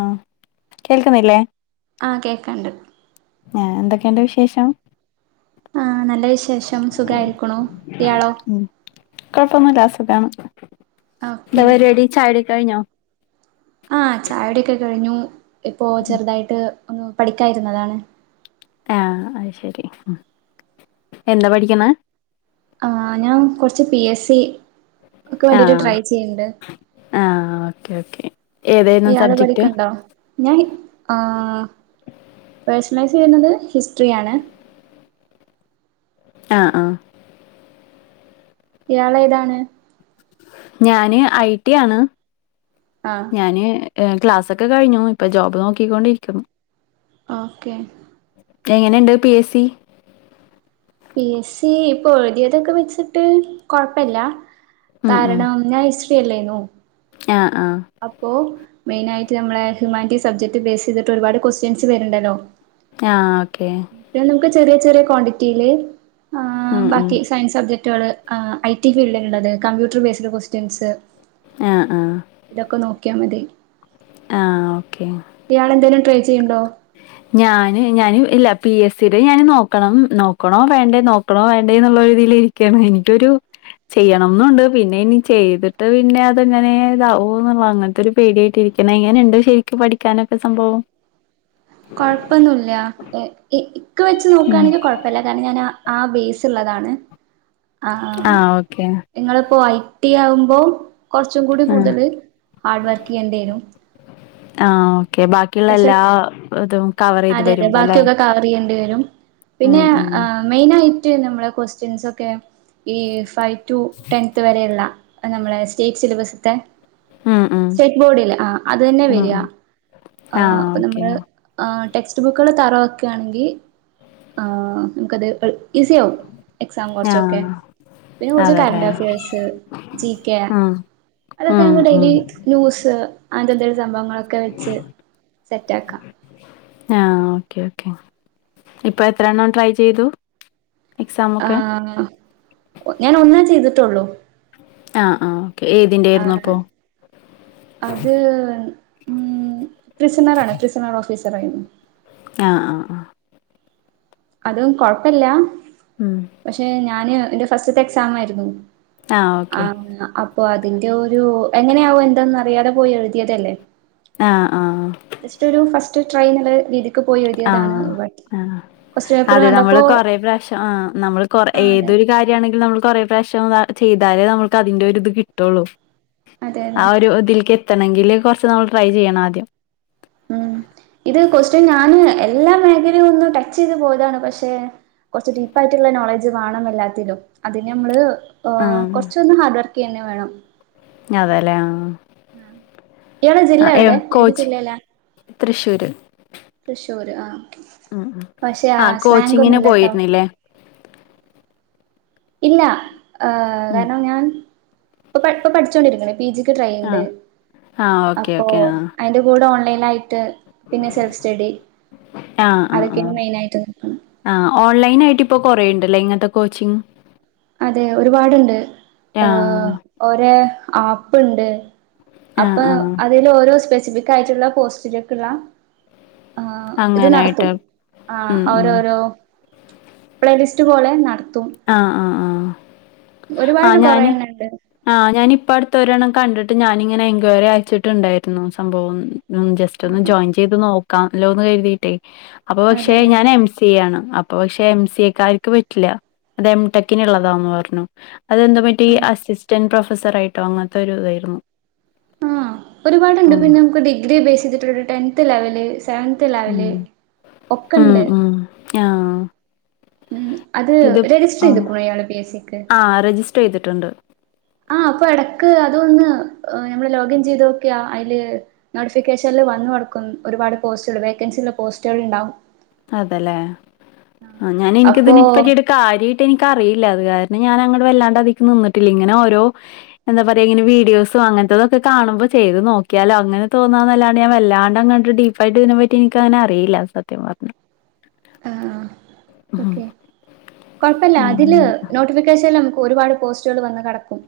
ആ കേൾക്കുന്നില്ലേ ആഹകേക്കാണ്ട്. ആ എന്തൊക്കെയണ്ട് വിശേഷം? ആ നല്ല വിശേഷം. സുഖായിരിക്കുണു, ഇയാളോ? താണ്. എന്താ ഓക്കെ പരിപാടി, ചായുടിക്കെ കഴിഞ്ഞോ? ആ ചായുടിക്കെ കഴിഞ്ഞു ഇപ്പോ ചെറുതായിട്ട് ഒന്ന് പഠിക്കായിരുന്നതാണ്. ആ അ ശരി, എന്താ പഠിക്കണേ? ആ. ഞാൻ കുറച്ച് പി എസ് സി ക്ക് വേണ്ടിട്ട് ആഹ് ട്രൈ ചെയ്ണ്ട് ആഹ് ഓക്കെ ഓക്കെ ഏതായിരുന്നു യാള് സബ്ജക്ട് പഠിക്ണ്ടോ ഞാൻ പേഴസണലൈസ് ചെയുന്നത് ഹിസ്റ്ററിയാണ് ആ ആ ഇയാളെ താണ് ഞാന് ഐ ടി ആണ് ആഹ് ഞാന് ഏ ക്ലാസൊക്കെ കഴിഞ്ഞു. ഇപ്പൊ ജോബ് നോക്കിക്കൊണ്ടിരിക്കുന്നു ഓക്കേ. എങ്ങനെണ്ട് P S C? P S C ഇപ്പൊ എഴുതിയതൊക്കെ വെച്ചിട്ട് കൊഴപ്പില്ല ഉം ഉം കാരണം ഞാൻ ഹിസ്ട്രി അല്ലായിന്നു ആഹ് ആഹ് അപ്പോൊ മെയിനാ യിട്ട് നമ്മളെ ഹ്യൂമാനിറ്റി സബ്ജക്ട് ബേസ് ചെയ്തിട്ട് ഒരുപാട് ക്വസ്റ്റ്യൻസ് വരുണ്ടല്ലോ ആ ഓക്കേ. പിന്നെ നമുക്ക് ചെറിയ ചെറിയ കോണ്ടിറ്റില് ആ ഉം ഉം ബാക്കി സയൻസ് റ്റള് ഐ ടി ഫീൽഡിലു ള്ളത്, കമ്പ്യൂട്ടർ ബേസ്ഡ് ക്വസ്റ്റ്യൻസ് ആ ആ ഇതൊക്കെ നോക്കിയാ മതി ആഹ് ഓക്കെ ഇയാളെ ന്തേലും ട്രൈ ചെയ് ഞാന് ഞാന് ഇ പി എസ് സിടെ ഞാൻ നോക്കണം, നോക്കണോ വേണ്ടേ, നോക്കണോ വേണ്ടേ, എന്നുള്ള രീതിൽ ഇരിക്കയാണ് എനിക്കൊരു ചെയ്യണംന്നുണ്ട്. പിന്നെ ഇനി ചെയ്തിട്ട് പിന്നെ അതെങ്ങനെ താവോ ന്നുള്ള അങ്ങനത്തെ ഒരു പേടിയായിട്ടിരിക്ക ഇങ്ങനെയുണ്ട് ശെരിക്കും പഠിക്കാനൊക്കെ സംഭവം കൊഴപ്പൊന്നൂല്ല. ഇക്ക് വെച്ച് നോക്കാ ഉം ണെങ്കിൽ കൊഴപ്പല്ല കാരണം ഞാൻ ആ ആ ബേസ് ള്ളതാണ്. ആ നിങ്ങളിപ്പോ ഐ കുട്ടി ആകുമ്പോ കുറച്ചും കൂടി ആ കൂടുതൽ ഹാർഡ് വർക്ക് യ്യേണ്ടി വരും. ആ ഓക്കെ ബാക്കിയുള്ള എല്ലാ പക്ഷെ ഇതും കവർ ചെയ്ത് അതെ, അതെ വരുമ്പോ അല്ലേ ബാക്കിയൊക്കെ കവർ ചെയ്യേണ്ടി വരും പിന്നെ ഉം ഉം എ മെയിൻ ആയിട്ട് ഞമ്മളെ ക്വസ്റ്റ്യൻസ് ഒക്കെ ഈ ഫൈവ് ടു ടെൻത് വരെള്ള, നമ്മളുടെ സ്റ്റേറ്റ് സിലബസ്ത്തെ ഉം ഉം സെറ്റ് ബോർഡ് ല്ലേ? ആ അത് തന്നെ ഉം വരാ ഉം ആ അപ്പൊ നമ്മള് ആ ടെക്സ്റ്റ് ബുക്കള് തറോക്കാ ണെങ്കി നമുക്കത് എളുപ്പ ഈസി ആവും എക്സാം ആ കുറച്ചൊക്കെ പിന്നെ കുറച്ച് അതെല്ലേ കറന്റ് അഫയേർസ്, ജി കെ ഉം അതൊക്കെ ഉം നമ്മക്ക്‌ ഉം ഡെയിലി ലൂസ് അങ്ങനത്തെ എന്തേലും സംഭവങ്ങളൊക്കെ വെച്ച് സെറ്റാക്കാം ആ ഓക്കെ ഓക്കെ ഇപ്പൊ എത്ര എണ്ണം ട്രൈ ചെയ്തു എക്സാം ആ ഒക്കെ ഒ ഞാൻ ഒന്നാ ചെയ്തിട്ടുള്ളൂ ആഹ് ആഹ് ഓക്കെ ഏതിന്റെ ആ ആയിരുന്നു അപ്പോ അത് ട്രിസിനർ ആണ് ട്രിസിനർ ഓഫീസർ ആയിരുന്നു ആ അ അ അത് കൊഴപ്പില്ല ഉം പക്ഷെ ഞാന് എന്റെ ഫസ്റ്റത്തെ എക്സാമായിരുന്നു ആഹ് ഓക്കെ ആമ് അപ് അപ്പൊ അതിന്റെ ഒരു എങ്ങനെയാവും എന്തന്നറിയാതെ പോയി എഴുതിയതല്ലേ ആ ആ ട്രൈന്നുള്ള രീതിക്ക് പോയി എഴുതിയതാണ് ആഹ് ബട്ട്‌ ആഹ് അതെ നമ്മള് കൊറെ പ്രാവശ്യം ആ നമ്മള് കൊറെ ആഹ് അതെ ഏത് നമ്മൾ കൊറെേ പ്രാവശ്യം വ ചെയ്താലേ നമുക്ക് അതിന്റെ ഒരു ഇത് കിട്ടുള്ളൂ അതെ ആ അതെ ഒരു ഇതില്ക്ക് എത്തണെങ്കില് കൊറച്ച് നമ്മൾ ട്രൈ ചെയ്യണാദ്യം ഉം ഇത് ക്വസ്റ്റൈൻ ഞാന് എല്ലാ മേഖലയും ഒന്ന് ടച്ച് ചെയ്ത് പോയതാണ് പഷേ കുറച്ച് ഡീപ്പായിട്ടുള്ള നോളജ് വേണം എല്ലാത്തിലും അതിന് നമ്മള് ഓ കുറച്ചൊന്ന് ഹാർഡ് വർക്ക് ചെയ്യന്നെ വേണം ആതല്ലേ ആ അ ഈടെ ജില്ല എവിടെ ഏത് കോച്ച് ജില്ലേല തൃശ്ശൂര് പുഷ് ഒരു ആ ഉം ഉം പക്ഷെ ആ ആഹ് സ്ലാഗോന്നും കോച്ചിങ്ങിന് ഇല്ലട്ടോ പോയിരുന്നില്ലേ ഇല്ല ഏ ഉം കാരണം ഞാൻ ഇപ്പ ഇപ്പൊ പഠിച്ചോണ്ടിരിക്കണ് പിജിക്ക് ട്രൈ ചെയ്യണ്ട് ആഹ് ആഹ് ഓക്കെ അപ്പൊ ഓക്കെ ആഹ് അയിന്റെ കൂടെ ഓൺലൈനായി ട്ട് പിന്നെ സെൽഫ് സ്റ്റഡി ആ ആ ആ അതൊക്കെയാണ് മെയിനായിട്ട് നിൽക്കുന്നത് ആ ഓൺലൈൻ ആയിട്ട് ഇ ഇപ്പൊ കൊറേണ്ടല്ലേ ഇങ്ങനത്തെ കോച്ചിംഗ് അതെ ഒരുപാടുണ്ട് ഏ ആഹ് ഓര ആപ്പ്ണ്ട് അപ്പ ആഹ് ആഹ് അതിൽ ഓരോ സ്പെസിഫിക് ആയിട്ടുള്ള പോസ്റ്റിലേക്കിള്ള ആ ഇത് അങ്ങനായിട്ട് നടത്തും ആ ഉം ഉം ഓരോരോ പ്ലേലിസ്റ്റ് പോലെ നട ആ ആഹ് ആഹ് ആ ഒരുപാട് കൊറേ ഞാന് എണ്ണണ്ട് ആ ഞാനിപ്പടുത്ത ഒരെണ്ണം കണ്ടിട്ട് ഞാനിങ്ങനെ എൻക്വയറി അയച്ചിട്ടുണ്ടായിരുന്നു സംഭവം ഉം ജസ്റ്റ് ഒന്ന് ആഹ് ജോയിൻ ചെയ്ത് നോ അ ലോന്ന് കരുതിയിട്ടേ അപ്പൊ പക്ഷെ അതെ അതെ ഞാൻ എം സി എ ആണ് അപ്പൊ പക്ഷെ എം സി എക്കാര്ക്ക് പറ്റില്ല അത് എംടെക്കിനുള്ളതാന്ന് പറഞ്ഞു ഹ് അതെന്ത്‌ പറ്റി അസിസ്റ്റന്റ് പ്രൊഫസർ ആയിട്ടോ അങ്ങനത്തൊരു ഇതായിരുന്നു ആ ഒരുപാടുണ്ട് ഉം പിന്നെ നമുക്ക് ഡിഗ്രി ബേസ് ചെയ്തിട്ടൊരു ടെൻത് ലെവല് സെവൻത് ഉം ലെവല് ഉം ഉം ആഹ് അത് ഇത് രജിസ്റ്റർ ചെയ്ത് ആഹ് കുറെയാള് പി എ സിക്ക് ആഹ് രജിസ്റ്റർ ചെയ്തിട്ടുണ്ട് ആഹ അപ്പൊ ഇടക്ക് അതൊന്ന് എ നമ്മള് ലോഗിൻ ചെയ്ത് നോക്കിയാ അയില് നോട്ടിഫിക്കേഷനില് വന്നവർക്കും ഒരുപാട് പോസ്റ്റുകൾ വേക്കൻസി ഉള്ള പോസ്റ്റുകൾ ഇണ്ടാവും അതല്ലേ അ ഞാൻ അപ്പോ എനിക്കിതിനെ പറ്റിയിട്ട് കാര്യായിട്ട് എനിക്കറിയി ഇല്ല അത് കാരണം ഞാനങ്ങട് വല്ലാണ്ട് അതീക്ക് നിന്നിട്ടില്ല ഇങ്ങന ഓരോ എന്താ പറയാ ഇങ്ങനെ വീഡിയോസും അങ്ങനത്തതൊക്കെ കാണുമ്പോ ചെയ്ത് നോക്കിയാലോ അങ്ങനെ തോന്നന്നല്ലാണ്ട് ഞാൻ വല്ലാണ്ട് അങ്ങട്ട് ഡീപ്പായിട്ട് ഇതിനെ പറ്റി എനിക്കങ്ങന അറിയില്ല [unintelligible] ആ [unintelligible] ഉം ഓക്കെ കുഴപ്പല്ല അതില് അങ്ങനെ നോട്ടിഫിക്കേഷൻല ഒരുപാട് പോസ്റ്റുകൾ വന്ന് കടക്കും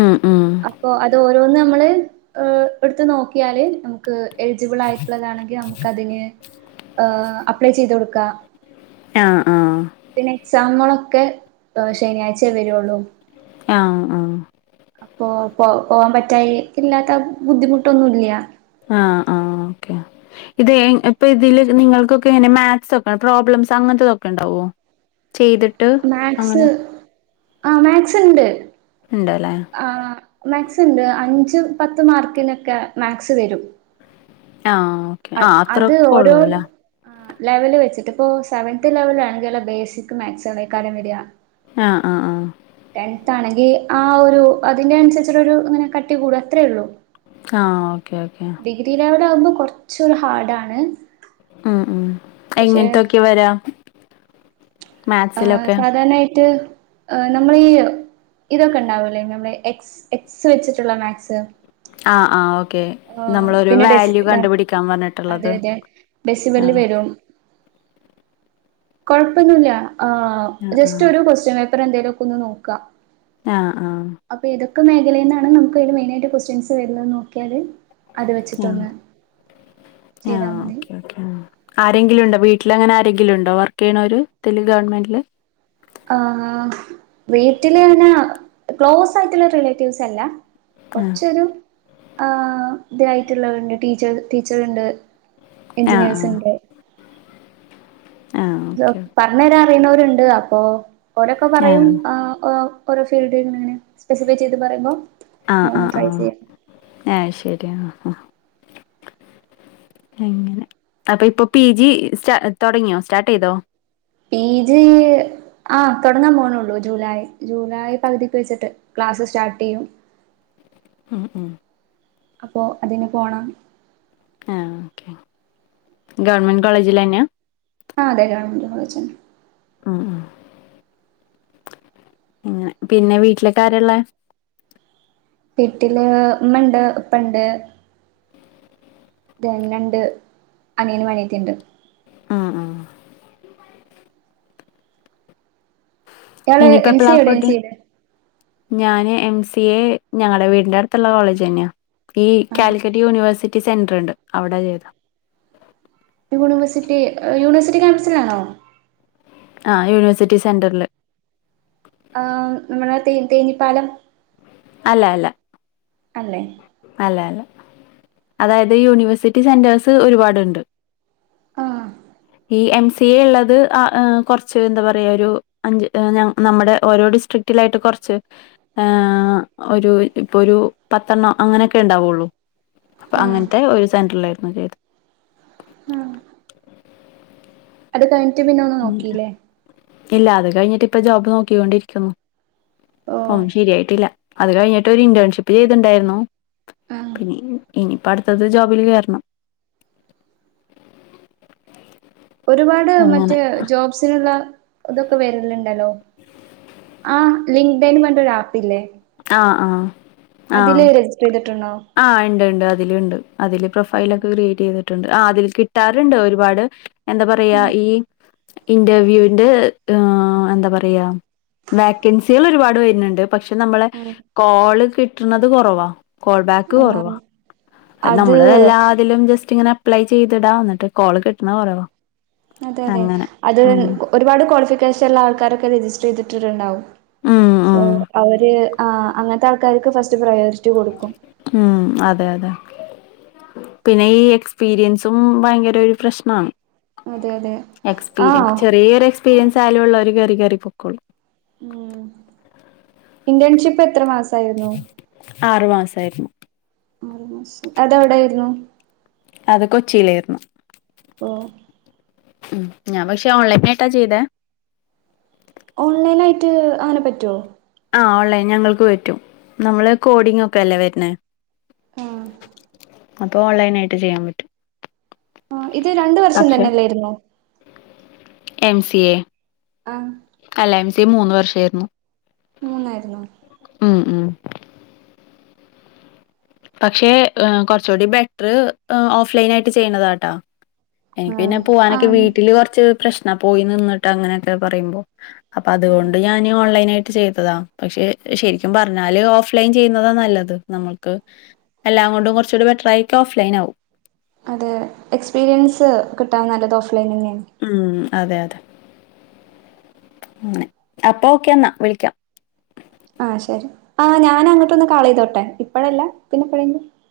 ഉം ഉം അപ്പൊ അതോരോന്ന് നമ്മള് ഏ എടുത്ത് നോക്കിയാല് നമുക്ക് എലിജിബിൾ ആയിട്ടുള്ളതാണെങ്കിൽ നമുക്കതിന് ഏ അപ്ലൈ ചെയ്ത് കൊടുക്ക ആ ആ നമ്മളൊക്കെ ഏ ശനിയാഴ്ചയെ വരുഉള്ളൂ ആഹ ആ അ പോ പോകാൻ പറ്റാായി ഇല്ലാത്ത ബുദ്ധിമുട്ടൊന്നുമല്ല ആഹ ആഹ ഓക്കെ ഇത് ഇപ്പൊ ഇതില് നിങ്ങൾക്കൊക്കെ എങ്ങനെ മാത്സ് ഒക്കെ പ്രോബ്ലംസ് അങ്ങനത്തെതൊക്കെ ഉണ്ടാവോ ചെയ്തിട്ട് മാത്‍സ് അങ്ങനെ ആ മാത്‍സ്ണ്ട് ഉണ്ടല്ലേ ആ മാക്സ് ഉണ്ട് അഞ്ച് പത്ത് മാർക്കിനൊക്കെ മാത്‍സ് വരും ആ ഓക്കെ അ ആ അത് അത്രയൊക്കെ ഓരോ ഉള്ളൂ അല്ലേ ലെവല് വെച്ചിട്ട് ഇപ്പോൊ സെവന്ത് ലെവല ആണെങ്കിൽ അല്ല ബേസിക് മാതസ്‌ [unintelligible] കാര്യം വരിക ആ ആ ആ ടെന്ത് ആണെങ്കി [unintelligible] ആ ഒരു അതിന്റെ അനുസരിച്ചുള്ള ഒരു ഇങ്ങനെ കട്ടി കൂട അത്രേ ഉള്ളൂ ആഹ ഓക്കെ ഓക്കെ ഇച്ച ഹാർഡ്ാണ് ഉം ഉ എങ്ങനത്തൊക്കെ വരാം ആ സാധാരണായിട്ട് എ നമ്മൾീ ഇതൊക്കെ ഉണ്ടാവല്ലേ നമ്മള എക് എക്സ് വെച്ചിട്ടുള്ള മാത്‍സ് ആ ആ് ഓക്കെ നമ്മളൊരു പിന്നെ ഡെസി വാല്യൂ കണ്ടുപിടിക്കാൻ പറഞ്ഞിട്ടുള്ളത് ബസി ആ വള്ളി വരും കൊഴപ്പൊന്നല്ല ആ ആ ആ ജസ്റ്റ് ഒരു കൊസ് [unintelligible] അപ്പം എന്തേലും ഒക്കെ ഒന്ന് നോക്കാം ആഹ് ആഹ നു മേഖലൽന്നാണ് നമു അതിൽ മെയിനായി കുഎസ്റ്റോയിൻ വരുന്നതെന്ന് നോക്കിയാൽ ആ ആ ചെയ്താൽ മതി ഓ [unintelligible] ആരെങ്കിലും ഉണ്ടോ വീ വീട്ടിൽ അങ്ങനെ ആരെങ്കിലും ഉണ്ടോ വർക്ക് ചെയ്യണവര് [unintelligible] ഒരുെ ഗവമെന്ില് ആ വീട്ടില്ന്നെ ക്ലോസ് ആയിട്ടുള്ള റിലേറ്റീവ്സ് അല്ല ആ കുറച്ചൊരു ആ ഇതായിട്ടുള്ളവരുണ്ട് ടീച്ചർ ടീച്ചർ ഉണ്ട് ആ ആ എൻചിനീയർസിന്റെ ആ ഓക്കെ [unintelligible] പറഞ്ഞവരാ അറിയുന്നവരുണ്ട് അപ്പൊ രൊക്കെ പറയും ആ ഓ ഓരോ ഫീൽഡങ്ങെ സ്പെസിഫൈ ചെയ്ത് പറയുമ്പോ ആ ന ആ ഒന്ന് ആ ട്രൈ ചെയ്യാം ആ [unintelligible] അപ്പൊ ഇപ്പൊ പി ജി തുടങ്ങിയോ സ്റ്റാർട്ട് ചെയ്തോ പിജി ആ തുടങ്ങാൻ പോകണള്ളൂ ജൂലൈ ജൂലൈ പകുതിക്ക് വെച്ചിട്ട് ക്ലാസ്സ് സ്റ്റാർട്ട് ചെയ്യും ഉം ഉം അപ്പൊ അതിന് പോണം ആ ഒക്കെ ഗവൺമെന്റ് കോളേജിൽ തന്നെയ ആ അതെ ഗവൺമെൻറ് കോളേജ് തന്നെയാണ് അം ങ്ങ പിന്നെ വീട്ടിലൊക്കെ ആരള്ള വീട്ടില് ഉമ്മണ്ട് ഉപ്പ ഇണ്ട് തന്നണ്ട് അനിയൻ അനിയത്തിയുണ്ട് ആ ആ ഇയാള് ഇനിപ്പ എം എ സി എവിടെയാ പ്ലാഫോട്ട് ചെയ്തേ ഞാന് എം സി എ ഞങ്ങളുടെ വീടിന്റെ അടുത്തുള്ള കോളേജ് തന്നെയാ ഈ ആഹ് കാലിക്കറ്റ് യൂണിവേഴ്സിറ്റി സെന്റർുണ്ട് അവിടെ ചെയ്താ യൂണിവേഴ്സിറ്റി യൂണിവേഴ്സിറ്റി ക്യാമ്പസിലാണോ ആ യൂണിവേഴ്സിറ്റി സെന്ററില് ആ നമ്മുടെ തേ തേനിപ്പാലം അല്ല അല്ല അല്ല അല്ല അതായത് യൂണിവേഴ്സിറ്റി സെന്റേഴ്സ് ഒരുപാടുണ്ട് ആ ഈ എം സി എ ഉള്ളത് കൊറച്ച് ന്താ പറയാ ഒരു അഞ്ച് നമ്മടെ ഓരോ ട്‌ ചോ സ്ട്രിക്റ്റിലായിട്ട് കൊറച്ച് ഒരു ഇപ്പൊ ഒരു പത്തെണ്ണം അങ്ങനെയൊക്കെ ണ്ടാവുള്ളു അപ്പെ ആഹ് അങ്ങനത്തെ ഒരു സെന്ററിലായിട്ട്. ചെയ്തത് ആ അത് കഴിഞ്ഞിട്ട് പിന്നെ ഒന്ന് ഉം. നോക്കില്ലേ ഇല്ല അത് കഴിഞ്ഞിട്ട് ഇപ്പ ജോബ് നോക്കികൊണ്ടിരിക്കുന്നു ഓ ശരിയായിട്ടില്ല അത് കഴിഞ്ഞിട്ട് ഒരു ഇന്റേൺഷിപ്പ് ചെയ്തിണ്ടായിരുന്നു ആഹ് പിന്ന ഇനിയിപ്പം അടുത്തത് ജോബില് കയറണം [inaudible] ഒരുപാട് മറ്റേ ജോബ്സിനുള്ള തൊക്കെ വരൽണ്ണ്ടോ ഹലോ ആ ലിങ്ക്ഡൈൻ പറഞ്ട്ടൊരു ആപ്പ് ഇല്ലേ ആഹ് ആഹ് അതിൽ രജിസ്റ്റർ ചെയ്തിട്ട് ണോ ആ ഇണ്ട് ഇണ്ട് അതിലിണ്ട് അതില് പ്രൊഫൈ ലൊക്കെ ക്രിയേറ്റേ യ്തിട്ടുണ്ട് ആ അതി കിട്ടാർണ്ട് ഒരുപാട് എന്താ പറയാ ഈ ഇന്റർവ്യൂന്റെ ന്ത പറയാ വാക്കൻസിയാൾ ഒരുപാട് വരുൻണ്ട് പക്ഷെ നമ്മൾ ആഹ് കോള് കിട്ടുണത് കൊറവാ ത്തു കൊറവ ആഹ് അത് നമ്മള് എല്ലാതിലും ജസ് റ്റിങ്ങനെ അപ്ലൈ ചെയ്തടാം ന്ന്ട്ട് കോള് കിട്ടണ് കോളോ അതെ അതെ അത് ഒരുപാട് ക്വാളിഫിക്കേഷൻള്ള ആൾക്കാരൊക്കെ രജിസ്റ്റർ ചെയ്തിട്ടിട്ടുണ്ടാവും ഉം സോ ഉം അവര് ആ അങ്ങനത്തെ ക്കാർക്ക് ഫസ്റ്റ് പ്രയോറിറ്റി കൊടുക്കും ഉം അതെ അതെ പിന്നെ ഈ എക്സ്പീരിയൻസും ഭയങ്കൊരു പ്രശ്നാണ് അതെ അതെ ആഹ് എക്സ്പീരിയൻസ് ചെറിയൊരു എക്സ്പീരിയൻസായാലുള്ളോര്ക്ക് കേറി കേറി പൊക്കോളും ഇന്റേൺഷിപ്പ് എത്ര മാസ ആറു മാസായിര്ന്നു ആറു മാസം അതെവിടേയിര്ന്നു അത് കൊച്ചിയിലാര്ന്നു ഓ ഞാൻ പക്ഷെ ഓൺലൈലായിട്ടാ ചെയ്തെ ഓൺലൈൻ ആയിട്ട് അങ്ങനെ പറ്റോ ആ ഓൺലൈൻ ഞങ്ങൾക്ക് പറ്റും നമ്മള് കോഡിംഗക്കെല്ലേ വര്ണേ ആ അപ്പൊ ഓൺലൈനായിട്ട് ചെയ്യാൻ പറ്റും ആ ഇത് രണ്ട് വർഷം പക്ഷെ തന്നെല്ലായിന്നോ എം സി എ ആഹ് അല്ല എം സി മൂന്ന് വർഷേയിരുന്നു മൂന്നായിരുന്നോ മ് മ് പക്ഷെ കൊറചൂടി ബെറ്റർ ഓഫ്ലൈനായിട്ട് ചെയ്ണതാട്ടോ എനിക്ക് പിന്നെ ആഹ് പോവാനൊക്കെ ആഹ് വീട്ടില് കൊറച്ച് പ്രശ്നാ പോയി നിന്നിട്ട് അങ്ങനെയൊക്കെ പറയുമ്പോ അപ്പൊ ആഹ് അതുകൊണ്ട് ഞാന് ഓൺലൈനായ്ട്ട് ട്ട് ചെയ്തതാ പക്ഷെ ശെരിക്കും പറഞ്ഞാല് ഓഫ്ലൈൻ ചെയ്യുന്നതാ നല്ലത് നമ്മക്ക് എല്ലാം കൊണ്ടും കൊറച്ചൂടെ ബെറ്റർ ആയിരിക്കെ ഓഫ്ലൈൻ ആവും അതെ എക്സ്പീരിയൻസ് കിട്ടാൻ നല്ലത് ഓഫ്ലൈനന്നെയാണ് ഉം അതെ അതെെ അപ്പൊ ഒക്കെന്നാ വിളിക്കാം ആഹ ശെരി ആ ഞാനൊന്ന് അങ്ങോട്ടൊന്ന് കാൾ ചെയ്തോട്ടെ ഇപ്പഴല്ല പിന്നെപ്പോഴെങ്കിലും